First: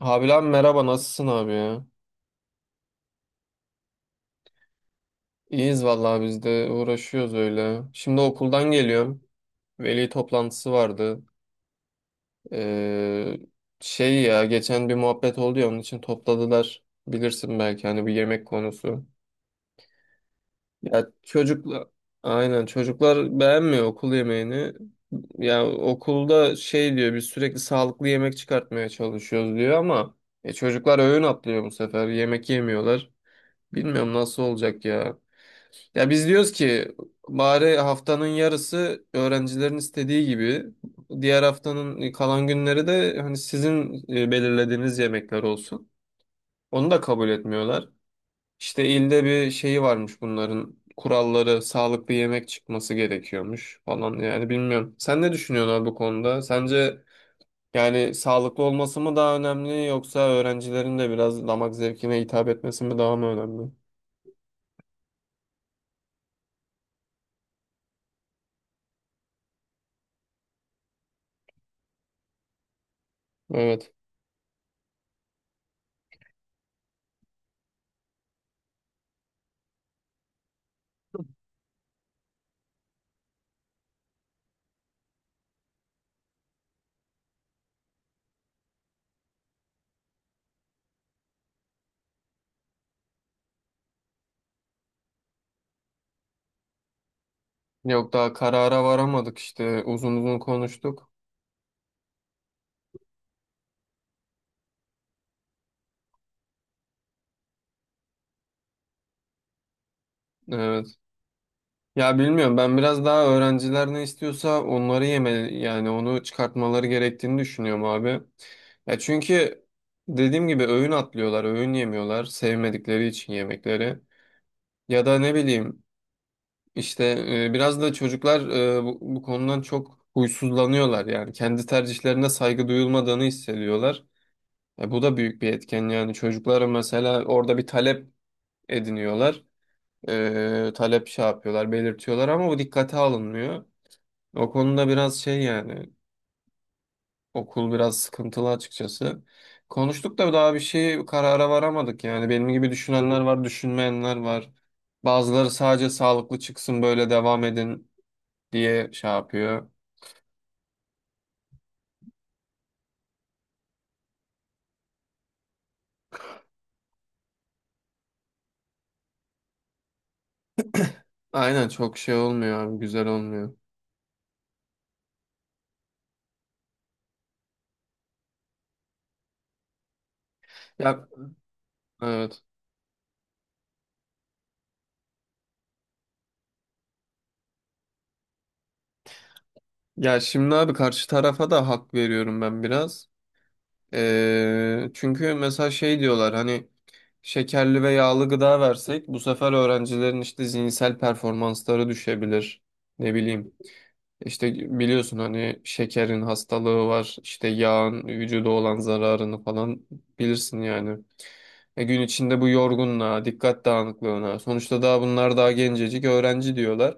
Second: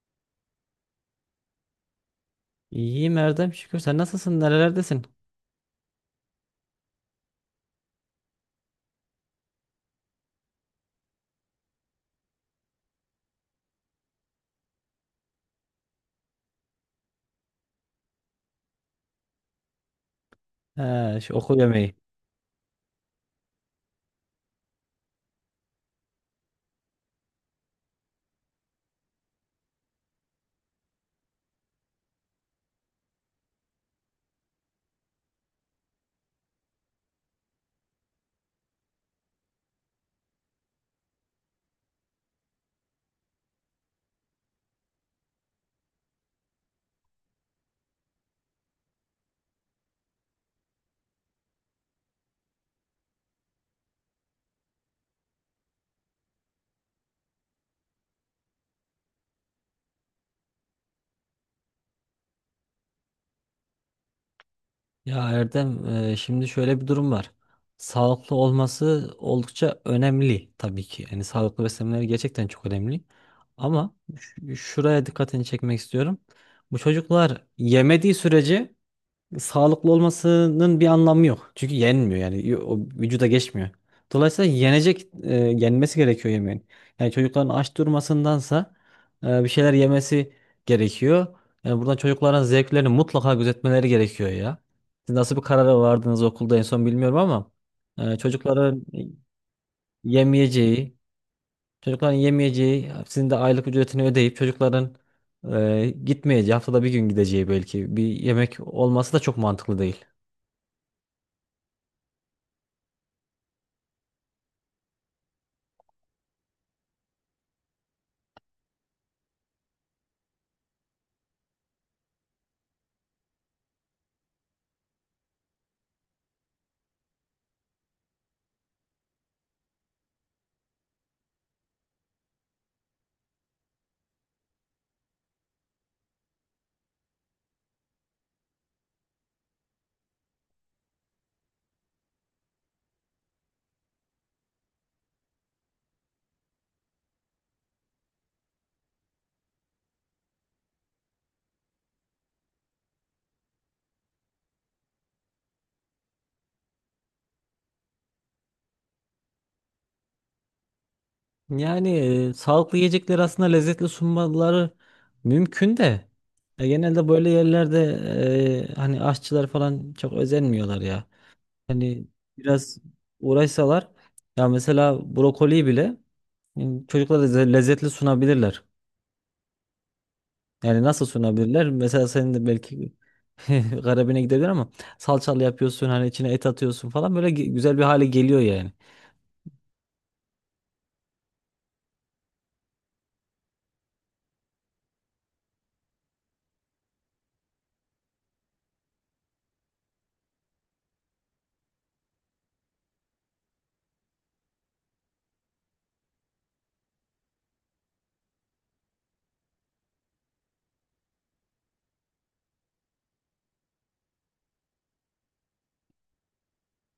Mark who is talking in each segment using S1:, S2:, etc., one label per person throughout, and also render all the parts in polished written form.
S1: Abi lan merhaba nasılsın abi ya?
S2: İyiyim Erdem şükür. Sen nasılsın? Nerelerdesin?
S1: İyiyiz vallahi biz de uğraşıyoruz öyle. Şimdi okuldan geliyorum. Veli toplantısı vardı. Ee, şey ya geçen bir muhabbet oldu ya onun için topladılar. Bilirsin belki hani bir yemek konusu. Ya
S2: He, şu okul
S1: çocuklar
S2: yemeği.
S1: aynen çocuklar beğenmiyor okul yemeğini. Ya okulda şey diyor biz sürekli sağlıklı yemek çıkartmaya çalışıyoruz diyor ama çocuklar öğün atlıyor bu sefer. Yemek yemiyorlar. Bilmiyorum nasıl olacak ya. Ya biz diyoruz ki bari haftanın yarısı öğrencilerin istediği gibi diğer haftanın kalan günleri de hani sizin belirlediğiniz yemekler olsun. Onu da kabul etmiyorlar. İşte ilde bir şeyi varmış bunların kuralları sağlıklı yemek çıkması gerekiyormuş falan yani bilmiyorum. Sen ne düşünüyorsun abi bu konuda? Sence yani sağlıklı olması mı daha önemli yoksa öğrencilerin de biraz damak zevkine hitap etmesi mi daha mı önemli?
S2: Ya Erdem, şimdi şöyle bir durum var. Sağlıklı olması oldukça önemli tabii ki. Yani sağlıklı beslenmeleri gerçekten çok önemli.
S1: Evet.
S2: Ama şuraya dikkatini çekmek istiyorum. Bu çocuklar yemediği sürece sağlıklı olmasının bir anlamı yok. Çünkü yenmiyor yani o vücuda geçmiyor. Dolayısıyla yenmesi gerekiyor yemeğin. Yani çocukların aç durmasındansa bir şeyler yemesi gerekiyor. Yani buradan çocukların zevklerini mutlaka gözetmeleri gerekiyor ya. Siz nasıl bir karara vardınız okulda en son bilmiyorum ama
S1: Yok
S2: e,
S1: daha
S2: çocukların
S1: karara varamadık işte uzun uzun
S2: yemeyeceği,
S1: konuştuk.
S2: çocukların yemeyeceği, sizin de aylık ücretini ödeyip çocukların gitmeyeceği, haftada bir gün gideceği belki bir yemek olması da çok mantıklı değil.
S1: Evet. Ya bilmiyorum ben biraz daha öğrenciler ne istiyorsa onları yeme yani onu çıkartmaları gerektiğini düşünüyorum abi. Ya çünkü dediğim gibi öğün atlıyorlar, öğün yemiyorlar sevmedikleri için yemekleri. Ya da ne bileyim işte biraz da çocuklar bu konudan çok huysuzlanıyorlar yani kendi tercihlerine saygı duyulmadığını hissediyorlar. E, bu da büyük bir etken yani çocuklara mesela orada bir talep ediniyorlar. Talep şey yapıyorlar, belirtiyorlar ama bu dikkate alınmıyor. O konuda biraz şey yani okul biraz sıkıntılı açıkçası. Konuştuk da daha bir şey karara varamadık yani. Benim gibi düşünenler var, düşünmeyenler var. Bazıları sadece sağlıklı çıksın böyle devam edin diye şey yapıyor.
S2: Yani sağlıklı yiyecekleri aslında lezzetli sunmaları mümkün de genelde böyle yerlerde hani aşçılar falan çok özenmiyorlar ya.
S1: Aynen çok
S2: Hani
S1: şey olmuyor abi,
S2: biraz
S1: güzel olmuyor.
S2: uğraşsalar ya mesela brokoli bile e, çocuklara lezzetli sunabilirler. Yani nasıl
S1: Ya
S2: sunabilirler? Mesela senin
S1: evet.
S2: de belki garibine gidebilir ama salçalı yapıyorsun hani içine et atıyorsun falan böyle güzel bir hale geliyor yani.
S1: Ya şimdi abi karşı tarafa da hak veriyorum ben biraz. Çünkü mesela şey diyorlar hani şekerli ve yağlı gıda versek bu sefer öğrencilerin işte zihinsel performansları düşebilir. Ne bileyim işte biliyorsun hani şekerin hastalığı var işte yağın vücuda olan zararını falan bilirsin yani. E gün içinde bu yorgunluğa, dikkat dağınıklığına sonuçta daha bunlar daha gencecik öğrenci diyorlar.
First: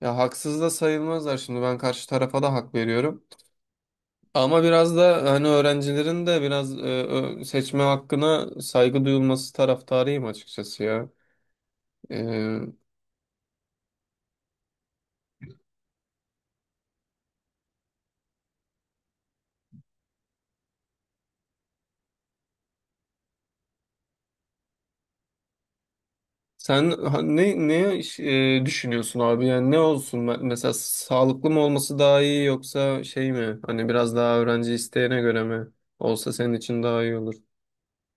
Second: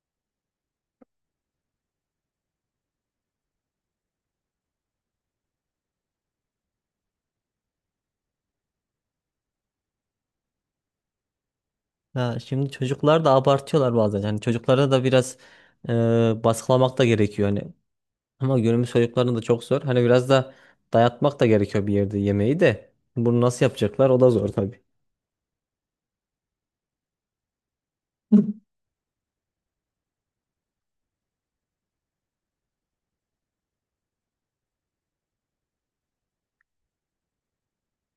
S1: Ya haksız da sayılmazlar şimdi ben karşı tarafa da hak veriyorum. Ama biraz da hani öğrencilerin de biraz seçme hakkına saygı duyulması taraftarıyım açıkçası ya.
S2: Ya şimdi
S1: E,
S2: çocuklar da abartıyorlar bazen. Hani çocuklara da biraz baskılamak da gerekiyor hani. Ama günümüz çocuklarının da çok zor. Hani biraz da dayatmak da gerekiyor bir yerde yemeği de. Bunu nasıl yapacaklar? O da zor tabii.
S1: sen ne düşünüyorsun abi? Yani ne olsun? Mesela sağlıklı mı olması daha iyi yoksa şey mi? Hani biraz daha öğrenci isteğine göre mi olsa senin için daha iyi olur.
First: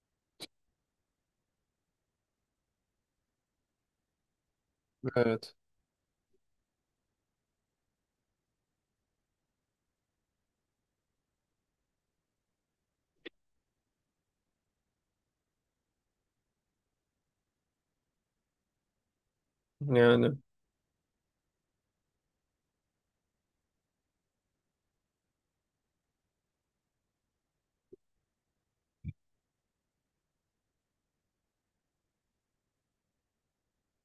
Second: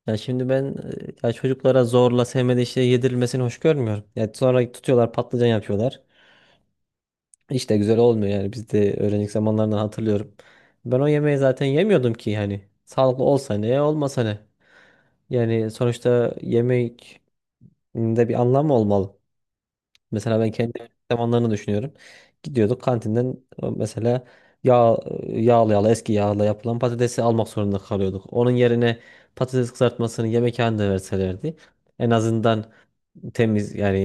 S2: Ya şimdi ben ya çocuklara zorla sevmediği şey yedirilmesini hoş görmüyorum. Ya sonra tutuyorlar patlıcan
S1: Evet.
S2: yapıyorlar. Hiç de güzel olmuyor yani biz de öğrencilik zamanlarından hatırlıyorum. Ben o yemeği zaten yemiyordum ki yani. Sağlıklı olsa ne, olmasa ne. Yani sonuçta yemek de bir anlamı olmalı.
S1: Yani
S2: Mesela ben kendi zamanlarını düşünüyorum. Gidiyorduk kantinden mesela yağ, yağlı yağlı eski yağla yapılan patatesi almak zorunda kalıyorduk. Onun yerine patates kızartmasını yemekhanede verselerdi en azından temiz yani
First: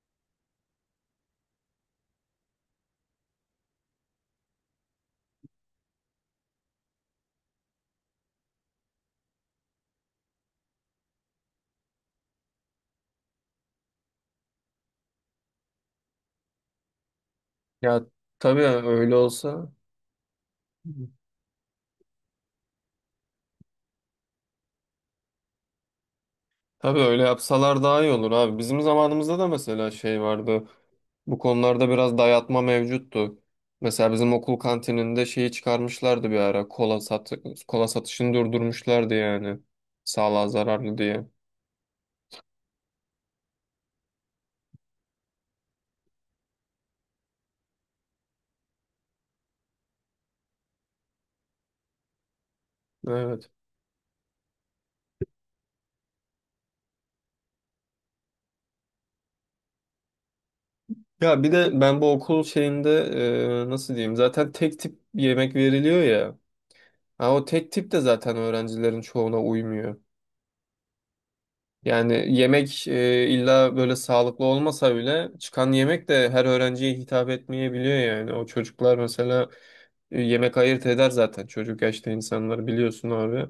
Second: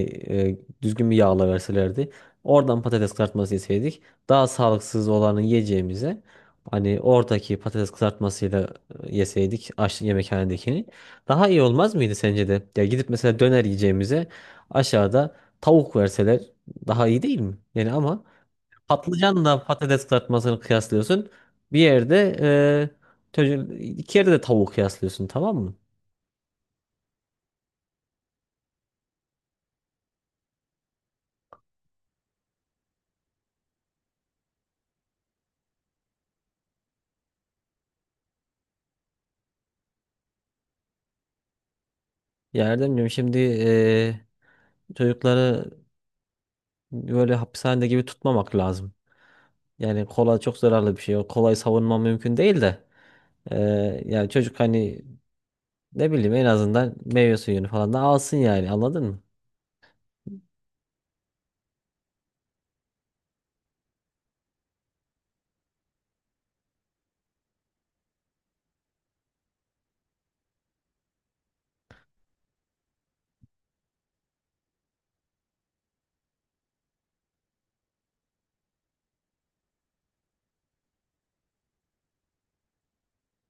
S2: düzgün bir yağla verselerdi. Oradan patates kızartması yeseydik daha sağlıksız olanı yiyeceğimize hani oradaki patates kızartmasıyla yeseydik aç yemekhanedekini daha iyi olmaz mıydı sence de? Ya gidip mesela döner yiyeceğimize aşağıda tavuk verseler daha iyi değil mi? Yani
S1: ya
S2: ama
S1: tabii öyle
S2: patlıcanla
S1: olsa.
S2: patates kızartmasını kıyaslıyorsun. Bir yerde iki yerde de tavuk kıyaslıyorsun tamam mı?
S1: Tabii öyle yapsalar daha iyi olur abi. Bizim zamanımızda da mesela şey vardı. Bu konularda biraz dayatma mevcuttu. Mesela bizim okul kantininde şeyi çıkarmışlardı bir ara. Kola satışını durdurmuşlardı yani. Sağlığa zararlı diye.
S2: Ya Erdemciğim şimdi çocukları böyle hapishanede gibi tutmamak lazım. Yani kola çok zararlı bir şey. O kolayı savunma mümkün değil de.
S1: Evet.
S2: e, Yani çocuk hani ne bileyim en azından meyve suyunu falan da alsın yani anladın mı?
S1: Ya bir de ben bu okul şeyinde nasıl diyeyim? Zaten tek tip yemek veriliyor ya. Ha, o tek tip de zaten öğrencilerin çoğuna uymuyor. Yani yemek illa böyle sağlıklı olmasa bile çıkan yemek de her öğrenciye hitap etmeyebiliyor yani. O çocuklar mesela yemek ayırt eder zaten çocuk yaşta insanları biliyorsun abi.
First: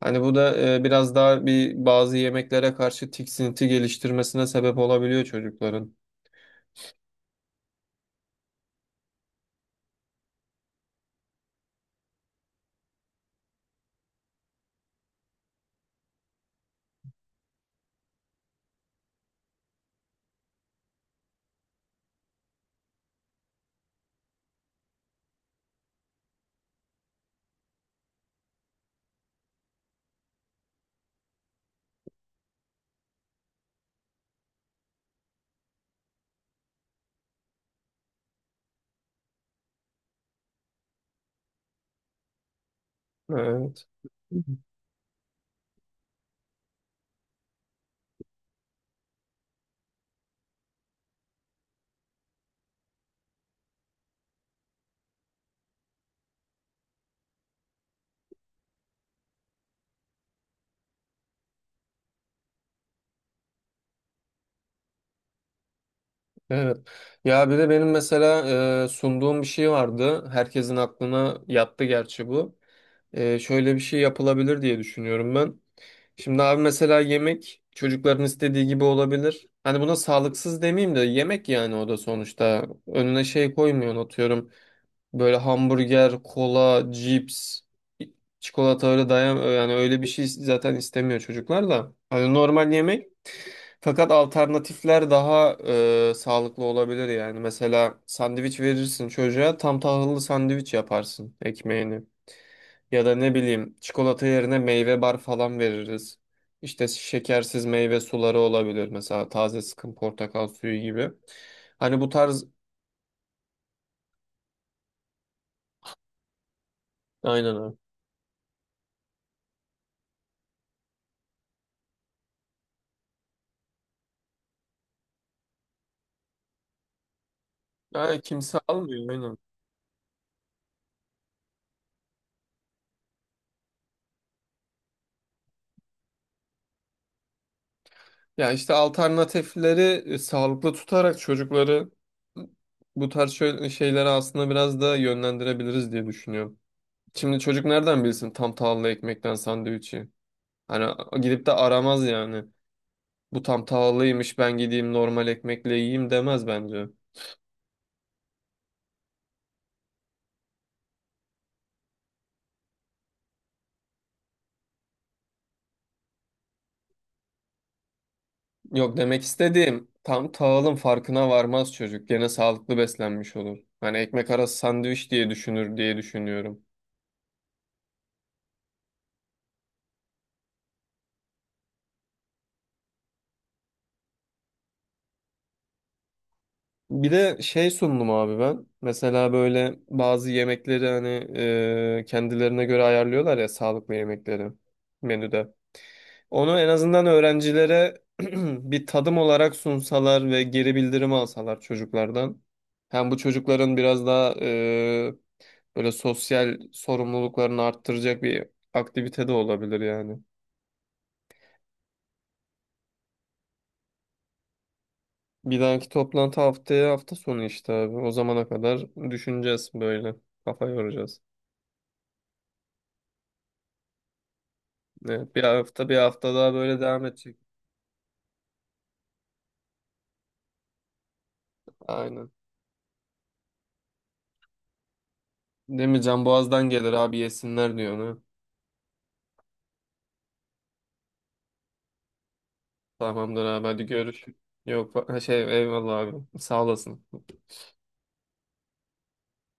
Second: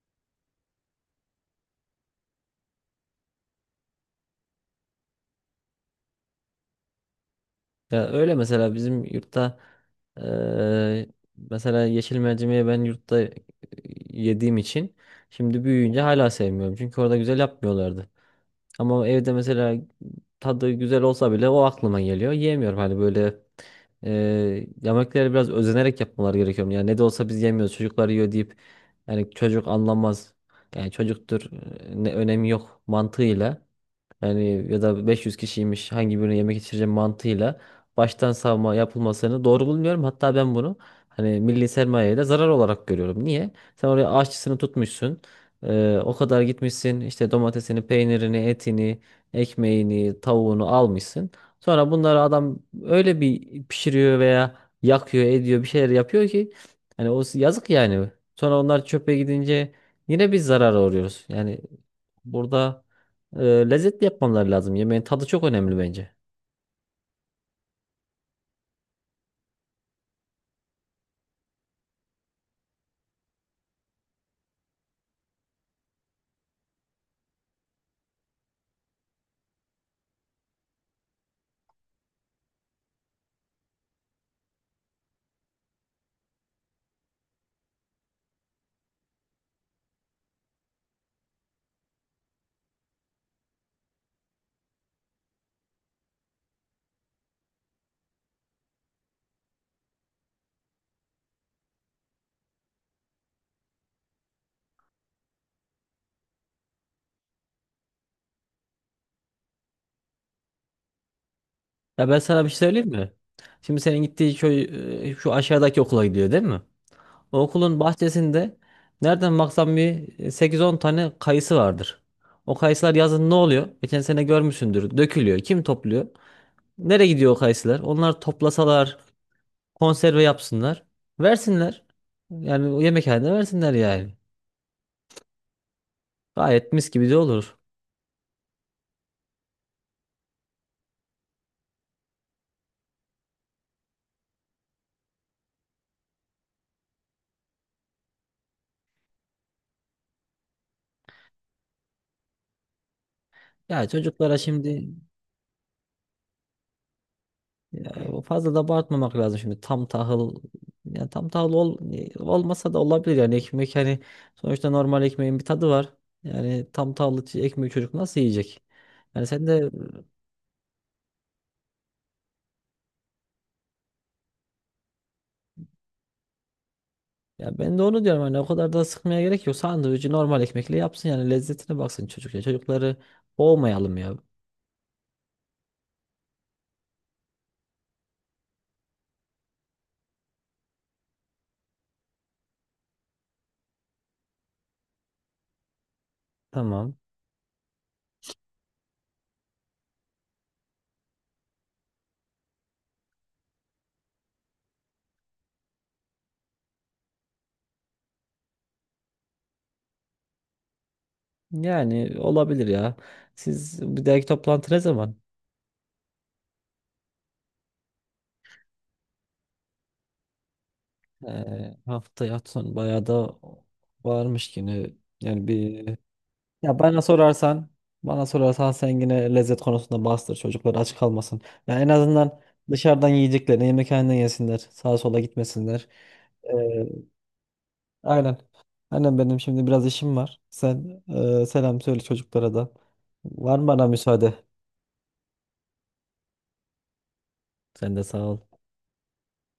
S1: Hani bu da biraz daha bir bazı yemeklere karşı tiksinti geliştirmesine sebep olabiliyor çocukların.
S2: Ya öyle mesela bizim yurtta eee, mesela yeşil mercimeği ben yurtta yediğim için şimdi büyüyünce hala sevmiyorum. Çünkü orada güzel yapmıyorlardı. Ama evde mesela tadı güzel olsa bile o aklıma geliyor. Yiyemiyorum hani böyle eee yemekleri biraz özenerek yapmaları gerekiyor. Yani ne de olsa biz yemiyoruz çocuklar yiyor deyip yani çocuk anlamaz. Yani çocuktur ne önemi yok mantığıyla. Yani ya da 500 kişiymiş hangi birine yemek içireceğim mantığıyla baştan savma yapılmasını doğru bulmuyorum. Hatta ben bunu hani milli sermayeye de zarar olarak görüyorum. Niye?
S1: Evet.
S2: Sen oraya aşçısını tutmuşsun. O kadar gitmişsin işte domatesini, peynirini, etini, ekmeğini, tavuğunu almışsın. Sonra bunları adam öyle bir pişiriyor veya yakıyor, ediyor bir şeyler yapıyor ki hani o yazık yani. Sonra onlar çöpe gidince yine biz zarara uğruyoruz. Yani burada lezzetli yapmaları lazım. Yemeğin tadı çok önemli bence.
S1: Evet. Ya bir de benim mesela sunduğum bir şey vardı. Herkesin aklına yattı gerçi bu. Şöyle bir şey yapılabilir diye düşünüyorum ben. Şimdi abi mesela yemek çocukların istediği gibi olabilir. Hani buna sağlıksız demeyeyim de yemek yani o da sonuçta. Önüne şey koymuyorsun atıyorum. Böyle hamburger, kola, cips, çikolata öyle dayan yani öyle bir şey zaten istemiyor çocuklar da. Hani normal yemek fakat alternatifler daha sağlıklı olabilir yani. Mesela sandviç verirsin çocuğa tam tahıllı sandviç yaparsın ekmeğini. Ya da ne bileyim çikolata yerine meyve bar falan veririz. İşte şekersiz meyve suları olabilir mesela taze sıkım portakal suyu gibi. Hani bu
S2: Ya ben sana
S1: tarz
S2: bir şey söyleyeyim mi? Şimdi senin gittiği köy şu aşağıdaki okula gidiyor değil mi? O
S1: aynen abi.
S2: okulun bahçesinde nereden baksan bir 8-10 tane kayısı vardır. O kayısılar yazın ne oluyor? Geçen sene görmüşsündür. Dökülüyor. Kim topluyor? Nereye gidiyor o kayısılar?
S1: Yani
S2: Onlar
S1: kimse
S2: toplasalar,
S1: almıyor aynen.
S2: konserve yapsınlar. Versinler. Yani o yemekhanede versinler yani. Gayet mis gibi de olur.
S1: Ya işte alternatifleri sağlıklı tutarak çocukları bu tarz şöyle şeylere aslında biraz da yönlendirebiliriz diye düşünüyorum. Şimdi çocuk nereden bilsin tam tahıllı ekmekten sandviçi? Hani gidip de aramaz yani. Bu tam
S2: Ya çocuklara
S1: tahıllıymış ben
S2: şimdi
S1: gideyim normal ekmekle yiyeyim demez bence.
S2: Ya fazla da abartmamak lazım şimdi tam tahıl yani tam tahıl olmasa da olabilir yani ekmek hani sonuçta normal ekmeğin bir tadı var. Yani tam tahıllı ekmeği çocuk nasıl yiyecek?
S1: Yok demek
S2: Yani sen de
S1: istediğim tam tahılın farkına varmaz çocuk. Gene sağlıklı beslenmiş olur. Hani ekmek arası sandviç diye düşünür diye düşünüyorum.
S2: Ya ben de onu diyorum hani o kadar da sıkmaya gerek yok. Sandviçi normal ekmekle yapsın yani lezzetine baksın çocuk ya. Çocukları boğmayalım ya.
S1: Bir de şey sundum abi ben. Mesela böyle bazı yemekleri hani kendilerine göre ayarlıyorlar ya sağlıklı yemekleri menüde. Onu en
S2: Tamam.
S1: azından öğrencilere bir tadım olarak sunsalar ve geri bildirim alsalar çocuklardan. Hem bu çocukların biraz daha böyle sosyal sorumluluklarını arttıracak bir aktivite de olabilir yani.
S2: Yani olabilir ya. Siz bir dahaki toplantı ne zaman?
S1: Bir dahaki toplantı haftaya hafta sonu işte abi. O zamana kadar düşüneceğiz böyle. Kafa yoracağız.
S2: Haftaya son bayağı da varmış yine.
S1: Evet, bir
S2: Yani
S1: hafta bir
S2: bir.
S1: hafta daha
S2: Ya
S1: böyle
S2: bana
S1: devam edecek.
S2: sorarsan, sen yine lezzet konusunda bastır çocuklar aç kalmasın. Ya en
S1: Aynen.
S2: azından dışarıdan yiyeceklerini yemekhaneden yesinler. Sağa sola gitmesinler.
S1: Değil mi? Can
S2: Ee,
S1: Boğaz'dan gelir abi yesinler diyor ona.
S2: aynen. Aynen benim şimdi biraz işim var. Sen selam söyle çocuklara da.
S1: Tamamdır
S2: Var
S1: abi
S2: mı
S1: hadi
S2: bana
S1: görüş.
S2: müsaade?
S1: Yok ha şey eyvallah abi. Sağ olasın.
S2: Sen de sağ ol.